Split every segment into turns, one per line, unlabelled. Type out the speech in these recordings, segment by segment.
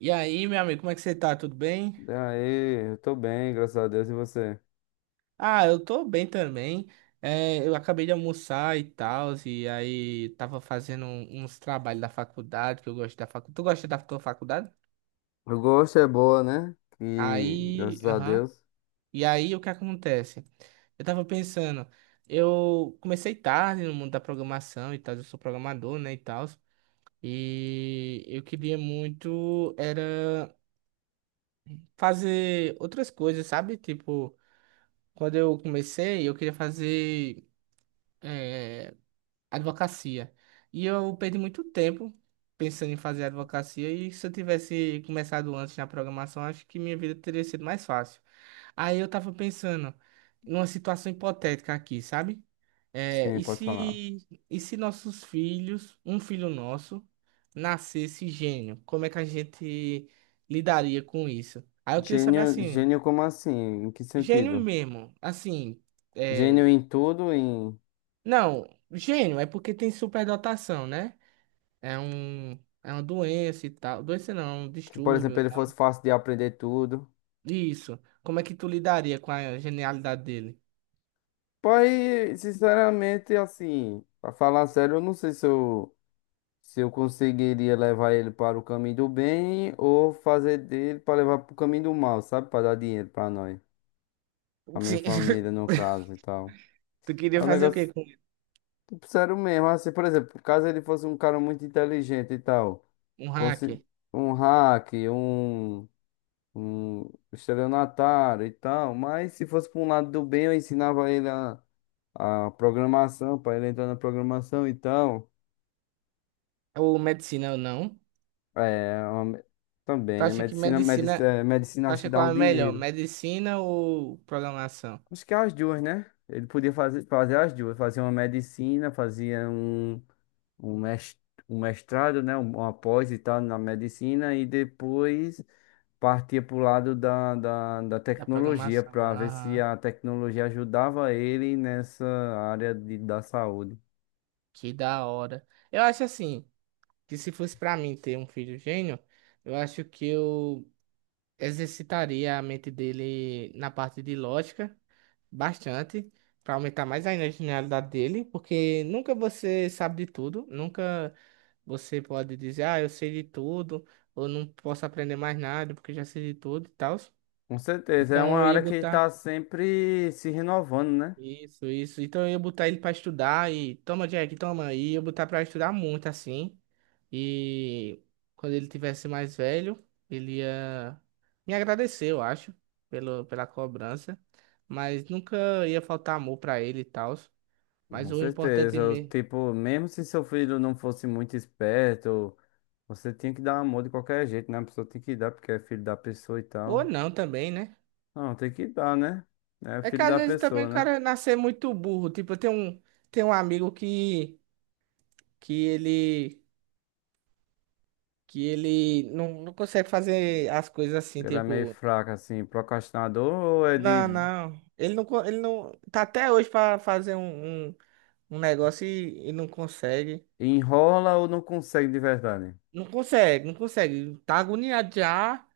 E aí, meu amigo, como é que você tá? Tudo bem?
Daí, eu tô bem, graças a Deus, e você?
Ah, eu tô bem também. É, eu acabei de almoçar e tal, e aí tava fazendo uns trabalhos da faculdade, que eu gosto da faculdade. Tu gosta da tua faculdade?
Eu gosto, é boa, né? E
Aí,
graças a
aham.
Deus.
E aí, o que acontece? Eu tava pensando, eu comecei tarde no mundo da programação e tal, eu sou programador, né, e tal, e eu queria muito era fazer outras coisas, sabe? Tipo, quando eu comecei, eu queria fazer é, advocacia. E eu perdi muito tempo pensando em fazer advocacia. E se eu tivesse começado antes na programação, acho que minha vida teria sido mais fácil. Aí eu tava pensando numa situação hipotética aqui, sabe? É,
Sim,
e
pode falar.
se, e se nossos filhos, um filho nosso, nascesse gênio? Como é que a gente lidaria com isso? Aí eu queria saber
Gênio,
assim,
gênio como assim? Em que
gênio
sentido?
mesmo, assim. é,
Gênio em tudo, em
Não, gênio é porque tem superdotação, né? É um, é uma doença e tal. Doença não, é um
que, por
distúrbio
exemplo,
e
ele
tal.
fosse fácil de aprender tudo.
Isso. Como é que tu lidaria com a genialidade dele?
Pai, sinceramente, assim, pra falar sério, eu não sei se eu conseguiria levar ele para o caminho do bem ou fazer dele para levar para o caminho do mal, sabe? Para dar dinheiro para nós, a minha
Sim.
família, no caso e tal.
Tu queria
É um
fazer o quê
negócio.
com
Sério mesmo, assim, por exemplo, caso ele fosse um cara muito inteligente e tal,
um
consi-
hacker?
um hack, um, um estelionatário e tal, mas se fosse para um lado do bem, eu ensinava ele a, programação, para ele entrar na programação e tal.
Ou medicina ou não?
É,
Tu
também, né?
acha que
Medicina, medicina,
medicina.
eh, medicina
Tu
acho que
acha
dá
qual
um
é melhor?
dinheiro.
Medicina ou programação?
Acho que é as duas, né? Ele podia fazer as duas, fazia uma medicina, fazia um mes- um mestrado, né, uma pós e tal na medicina e depois partia para o lado da
Da
tecnologia
programação.
para ver se
Ah,
a tecnologia ajudava ele nessa área da saúde.
que da hora. Eu acho assim, que se fosse pra mim ter um filho gênio, eu acho que eu exercitaria a mente dele na parte de lógica bastante, para aumentar mais ainda a genialidade dele, porque nunca você sabe de tudo, nunca você pode dizer, ah, eu sei de tudo, ou não posso aprender mais nada porque já sei de tudo e tal.
Com certeza, é uma
Então eu ia
área que
botar
está sempre se renovando, né?
isso, isso. Então eu ia botar ele para estudar e toma, Jack, toma, e ia botar para estudar muito assim. E quando ele tivesse mais velho, ele ia me agradecer, eu acho, pela cobrança. Mas nunca ia faltar amor pra ele e tal. Mas
Com
o importante
certeza, eu,
mesmo.
tipo, mesmo se seu filho não fosse muito esperto, você tinha que dar amor de qualquer jeito, né? A pessoa tem que dar porque é filho da pessoa e
Ou
tal.
não também, né?
Não, tem que dar, né? É
É que
filho
às
da
vezes também
pessoa,
o
né?
cara nascer muito burro. Tipo, tenho um amigo que ele. Que ele não consegue fazer as coisas assim,
Ele é meio
tipo.
fraco, assim, procrastinador, ou é de
Não, não. Ele não. Tá até hoje pra fazer um negócio e não consegue.
enrola ou não consegue de verdade.
Não consegue, não consegue. Tá agoniado já.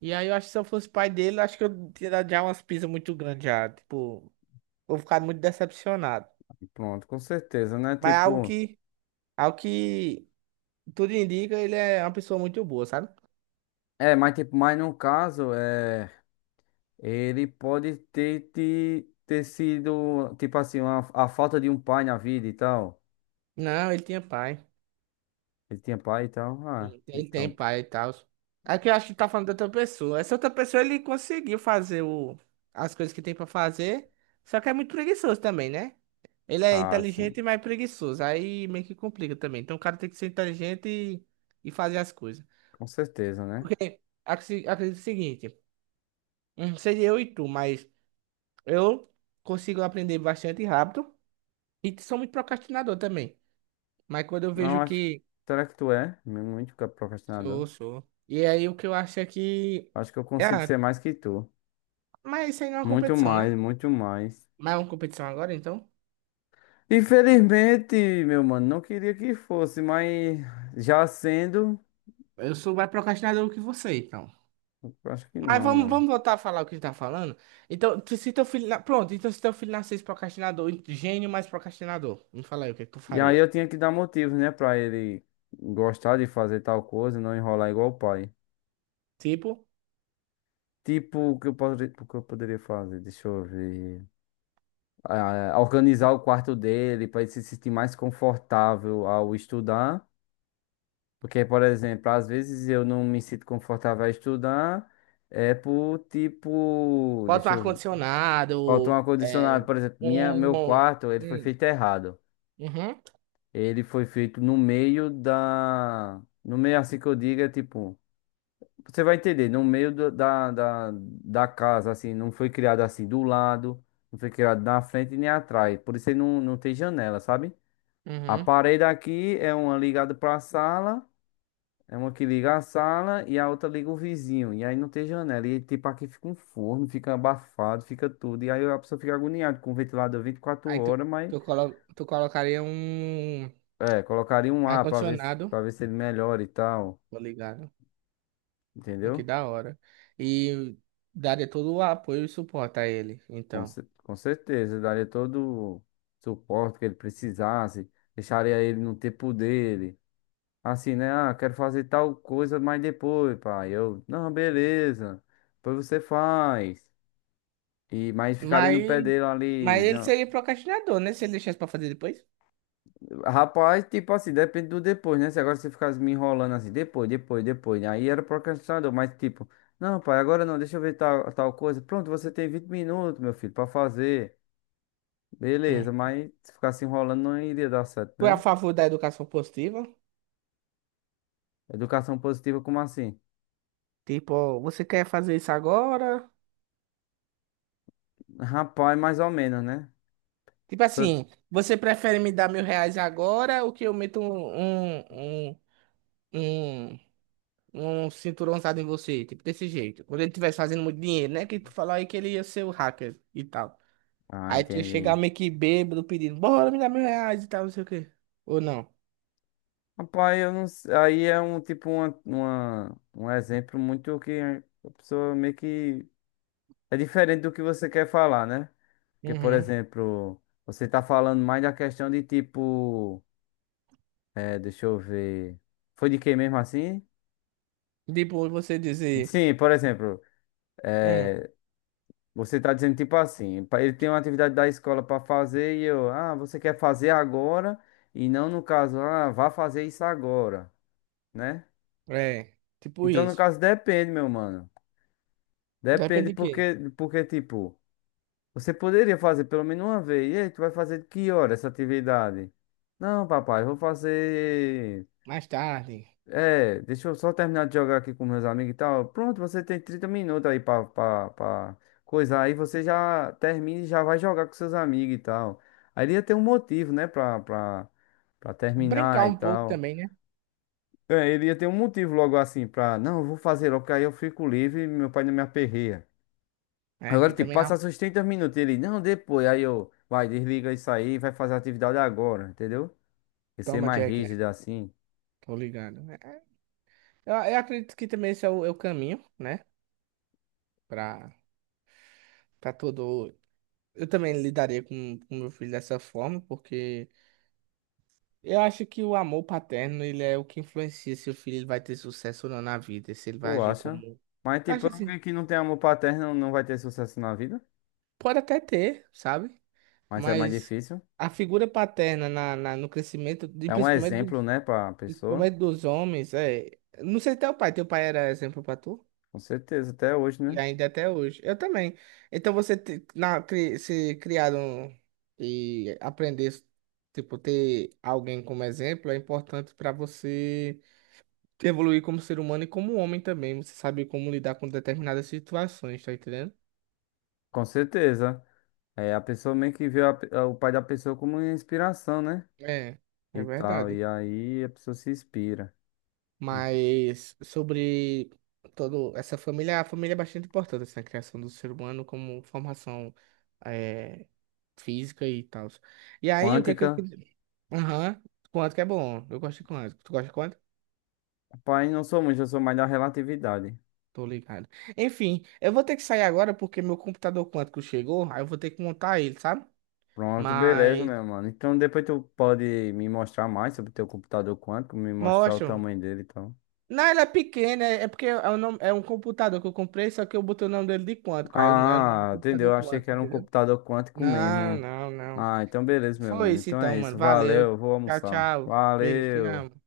E aí eu acho que se eu fosse pai dele, acho que eu teria dado já umas pisas muito grandes já. Tipo, vou ficar muito decepcionado.
E pronto, com certeza, né?
Mas é algo
Tipo,
que, algo que tudo indica, ele é uma pessoa muito boa, sabe?
é, mas tipo, mas no caso, é, ele pode ter, sido, tipo assim, a falta de um pai na vida e tal.
Não, ele tinha pai.
Ele tinha pai e tal. Ah,
Ele tem
então,
pai e tal. É que eu acho que tá falando de outra pessoa. Essa outra pessoa, ele conseguiu fazer as coisas que tem pra fazer. Só que é muito preguiçoso também, né? Ele é
ah, sim,
inteligente, mas preguiçoso. Aí meio que complica também. Então o cara tem que ser inteligente e fazer as coisas.
com certeza, né?
Acredito o seguinte, seria eu e tu, mas eu consigo aprender bastante rápido e sou muito procrastinador também. Mas quando eu
Não,
vejo
acho,
que
será que tu é muito procrastinador?
sou, sou. E aí o que eu acho é que
Acho que eu consigo
ah,
ser mais que tu.
mas isso aí não é uma
Muito
competição,
mais,
né?
muito mais.
Mas é uma competição agora, então.
Infelizmente, meu mano, não queria que fosse, mas já sendo,
Eu sou mais procrastinador que você, então.
eu acho que
Mas
não,
vamos,
mano.
vamos voltar a falar o que a gente tá falando. Então, tu- se teu filho. Na- Pronto, então se teu filho nascesse procrastinador, gênio mais procrastinador. Me fala aí o que é que tu
E aí
faria.
eu tinha que dar motivos, né, pra ele gostar de fazer tal coisa e não enrolar igual o pai.
Tipo,
Tipo, o que eu poderia fazer? Deixa eu ver. Ah, organizar o quarto dele pra ele se sentir mais confortável ao estudar. Porque, por exemplo, às vezes eu não me sinto confortável a estudar. É por tipo.
bota um
Deixa eu ver. Falta um
ar-condicionado.
ar-condicionado,
É,
por exemplo, meu
um.
quarto, ele foi
Hum,
feito errado.
Uhum,
Ele foi feito no meio da. No meio, assim que eu diga, tipo. Você vai entender, no meio da casa, assim. Não foi criado assim do lado, não foi criado na frente nem atrás. Por isso ele não tem janela, sabe? A
uhum.
parede aqui é uma ligada pra sala, é uma que liga a sala e a outra liga o vizinho. E aí não tem janela. E tipo, aqui fica um forno, fica abafado, fica tudo. E aí a pessoa fica agoniada com o ventilador 24
Aí
horas, mas
tu, colo, tu colocaria um
É, colocaria um A pra ver,
ar-condicionado,
pra ver se ele melhora e tal.
tô ligado? O que
Entendeu?
da hora. E daria todo o apoio e suporte a ele,
Com,
então.
cer- com certeza. Daria todo o suporte que ele precisasse. Deixaria ele no tempo dele. Assim, né? Ah, quero fazer tal coisa, mas depois, pai. Não, beleza. Depois você faz. Mas ficaria
Mas,
no pé dele
mas
ali.
ele seria procrastinador, né? Se ele deixasse pra fazer depois.
Rapaz, tipo assim, depende do depois, né? Se agora você ficasse me enrolando assim, depois, depois, depois, né? Aí era procrastinador, mas tipo, não, pai, agora não, deixa eu ver tal, tal coisa. Pronto, você tem 20 minutos, meu filho, pra fazer. Beleza, mas se ficasse enrolando não iria dar certo,
Tu é a
né?
favor da educação positiva?
Educação positiva, como assim?
Tipo, ó, você quer fazer isso agora?
Rapaz, mais ou menos, né?
Tipo
Só-
assim, você prefere me dar R$ 1.000 agora ou que eu meto um, um cinturãozado em você? Tipo, desse jeito. Quando ele estivesse fazendo muito dinheiro, né? Que tu falou aí que ele ia ser o hacker e tal.
Ah,
Aí tu ia chegar
entendi.
meio que bêbado pedindo, bora me dar R$ 1.000 e tal, não sei o quê. Ou não.
Rapaz, eu não sei. Aí é um tipo um exemplo muito que a pessoa meio que é diferente do que você quer falar, né? Porque, por
Uhum.
exemplo, você tá falando mais da questão de tipo. É, deixa eu ver. Foi de quem mesmo assim?
Tipo, você dizer,
Sim, por exemplo,
hum,
é, você tá dizendo tipo assim, ele tem uma atividade da escola para fazer e você quer fazer agora e não no caso, ah, vá fazer isso agora, né?
é, tipo
Então, no
isso.
caso, depende, meu mano. Depende
Depende de quê?
porque tipo, você poderia fazer pelo menos uma vez. E aí, tu vai fazer de que hora essa atividade? Não, papai, eu vou fazer.
Mais tarde.
É, deixa eu só terminar de jogar aqui com meus amigos e tal. Pronto, você tem 30 minutos aí pra coisar. Aí você já termina e já vai jogar com seus amigos e tal. Aí ele ia ter um motivo, né, pra, pra
Brincar
terminar e
um pouco
tal.
também, né?
É, ele ia ter um motivo logo assim pra, não, eu vou fazer logo, porque aí eu fico livre e meu pai não me aperreia.
É,
Agora,
aqui
tipo,
também, ó.
passa seus 30 minutos. E ele, não, depois. Aí vai, desliga isso aí, e vai fazer a atividade agora, entendeu? E ser
Toma,
mais
Jack, né?
rígido assim.
Tô ligado. É, eu acredito que também esse é o caminho, né? Pra, pra todo. Eu também lidaria com o meu filho dessa forma, porque eu acho que o amor paterno, ele é o que influencia se o filho ele vai ter sucesso ou não na vida, se ele vai
Tu
agir
acha?
como.
Mas, tipo,
Acho assim,
alguém que não tem amor paterno não vai ter sucesso na vida.
pode até ter, sabe?
Mas é mais
Mas
difícil.
a figura paterna no crescimento, de,
É um
principalmente,
exemplo, né, pra pessoa.
principalmente dos homens, é. Não sei até o pai, teu pai era exemplo pra tu?
Com certeza, até hoje, né?
E ainda é até hoje. Eu também. Então você se criaram e aprender, tipo, ter alguém como exemplo é importante para você evoluir como ser humano e como homem também. Você sabe como lidar com determinadas situações, tá entendendo?
Com certeza. É, a pessoa meio que vê o pai da pessoa como uma inspiração, né?
É, é
E tal. E
verdade.
aí a pessoa se inspira.
Mas sobre toda essa família, a família é bastante importante assim, na criação do ser humano como formação eh, física e tal. E aí, o que é que eu
Quântica.
queria? Aham, quanto que é bom. Eu gosto de quanto. Tu gosta de quanto?
Pai, não sou muito, eu sou mais da relatividade.
Tô ligado. Enfim, eu vou ter que sair agora porque meu computador quântico chegou, aí eu vou ter que montar ele, sabe?
Pronto, beleza,
Mas
meu mano. Então depois tu pode me mostrar mais sobre teu computador quântico, me mostrar o
mostra
tamanho dele, então.
Não, ele é pequeno, é porque é um computador que eu comprei, só que eu botei o nome dele de quântico, é um
Ah, entendeu? Eu
computador
achei que
quântico,
era um
entendeu?
computador quântico
Não,
mesmo.
não, não.
Ah, então beleza, meu
Foi
mano.
isso
Então
então,
é
mano.
isso.
Valeu.
Valeu, vou
Tchau,
almoçar.
tchau. Beijo, te
Valeu.
amo.